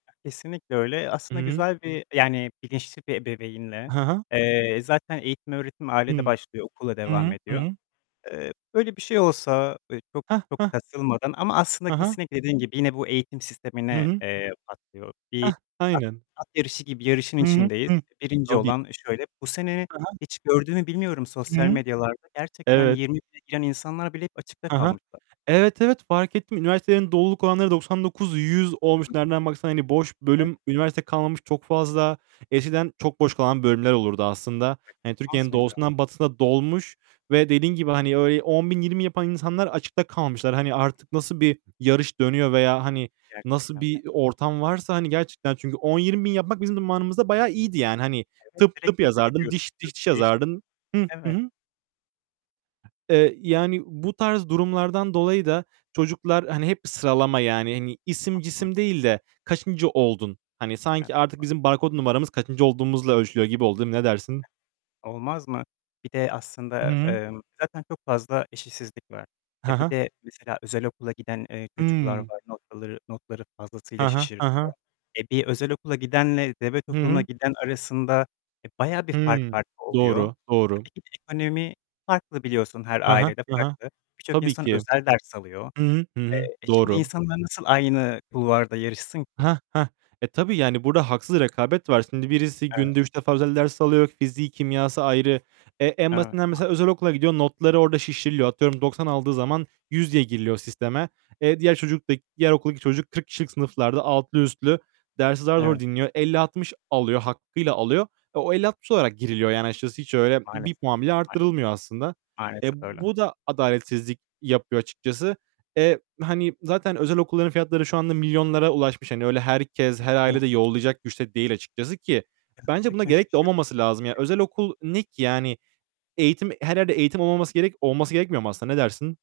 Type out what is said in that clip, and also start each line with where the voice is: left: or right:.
left: Kesinlikle öyle.
right: Hı
left: Aslında
right: hı.
left: güzel bir e yani bilinçli bir ebeveynle,
right: Ha ha.
left: eee, zaten eğitim öğretim ailede
right: Hımm.
left: başlıyor, okulla
right: Hı
left: devam
right: hı. Hı
left: ediyor.
right: hı.
left: Eee, böyle bir şey olsa e çok
right: Hah,
left: e çok
right: hah.
left: [unintelligible] ama aslında
right: Ha ha.
left: kesinlikle dediğin gibi yine bu eğitim
right: Hı
left: sistemine,
right: hı.
left: eee, patlıyor. Bir
right: Hah,
left: at
right: aynen.
left: at yarışı gibi yarışın
right: Hı hı.
left: içindeyiz.
right: Hı,
left: 1.
right: tabii.
left: olan, eee, şöyle, bu sene
right: He he.
left: hiç gördün mü bilmiyorum
right: Hı
left: sosyal
right: hı.
left: medyalarda, gerçekten
right: Evet.
left: 20.000'e giren insanlar bile hep açıkta
right: Ha ha.
left: kalmışlar.
right: Evet, evet, farkettim. Üniversitelerin doluluk oranları doksan dokuz- yüz
left: Hı
right: olmuş.
left: hı.
right: Nereden baksan hani boş
left: [unintelligible]
right: bölüm, üniversite kalmamış çok fazla. Eskiden çok boş kalan bölümler olurdu aslında. Hani Türkiye'nin
left: [unintelligible]
right: doğusundan batısına dolmuş ve dediğin gibi, hani, öyle, 10.000-20 yapan insanlar açıkta kalmışlar. Hani, artık nasıl bir yarış dönüyor veya hani, nasıl
left: Gerçekten de.
right: bir ortam varsa, hani, gerçekten çünkü 10-20.000 yapmak bizim zamanımızda bayağı iyiydi yani. Hani
left: Evet,
right: tıp tıp
left: direkt tıpa
right: yazardın,
left: gidiyordun
right: diş diş diş
left: [unintelligible]
right: yazardın. Hıh, hı
left: Evet.
right: hı. Eee, yani bu tarz durumlardan dolayı da çocuklar hani hep sıralama, yani, hani isim
left: Hı hı.
right: cisim değil de kaçıncı oldun? Hani, sanki artık
left: [unintelligible]
right: bizim barkod numaramız kaçıncı olduğumuzla ölçülüyor gibi oldu, değil mi? Ne dersin?
left: Olmaz mı? Bir de
right: Hı
left: aslında,
right: hı.
left: emm, zaten çok fazla eşitsizlik var. E,
right: Ha
left: bir
right: ha.
left: de mesela özel okula giden, eee, çocuklar
right: Hımm.
left: var. Noktaları, notları fazlasıyla
right: Ha ha. Ha
left: şişiriliyor.
right: ha.
left: E, bir özel okula gidenle devlet
right: Hı
left: okuluna
right: hı.
left: giden arasında, e, bayağı bir fark
right: Hı.
left: farkı oluyor.
right: Doğru, doğru.
left: Tabii ki de ekonomi farklı biliyorsun her
right: Ha ha,
left: ailede
right: ha ha.
left: farklı. Birçok
right: Tabii
left: insan
right: ki.
left: özel ders alıyor.
right: Hı hı. Hı
left: Eee,
right: hı.
left: e, şimdi
right: Doğru.
left: insanlar nasıl aynı kulvarda yarışsın ki?
right: Hah, hah. E, tabii yani burada haksız rekabet var. Şimdi birisi
left: Evet.
right: günde 3 defa özel ders alıyor. Fiziği, kimyası ayrı. E, en
left: Evet,
right: basitinden
left: maalesef.
right: mesela özel okula gidiyor. Notları orada şişiriliyor. Atıyorum 90 aldığı
left: Hı hı.
right: zaman 100 diye giriliyor sisteme. E, diğer çocuk da, diğer okuldaki çocuk 40 kişilik sınıflarda altlı üstlü, dersi zar zor
left: Evet.
right: dinliyor. 50-60 alıyor hakkıyla alıyor. E, o 50-60 olarak giriliyor yani açıkçası. Hiç öyle 1
left: Maalesef.
right: puan bile
left: [unintelligible]
right: arttırılmıyor aslında. E,
left: Maalesef öyle.
right: bu da adaletsizlik yapıyor açıkçası. E, hani, zaten özel okulların fiyatları şu anda milyonlara ulaşmış. Hani öyle herkes, her aile
left: [unintelligible]
right: de yollayacak güç de değil açıkçası ki bence buna gerek de olmaması lazım. Ya
left: [unintelligible]
right: özel okul ne ki? Yani eğitim, her yerde eğitim olmaması gerek olması gerekmiyor mu aslında? Ne dersin?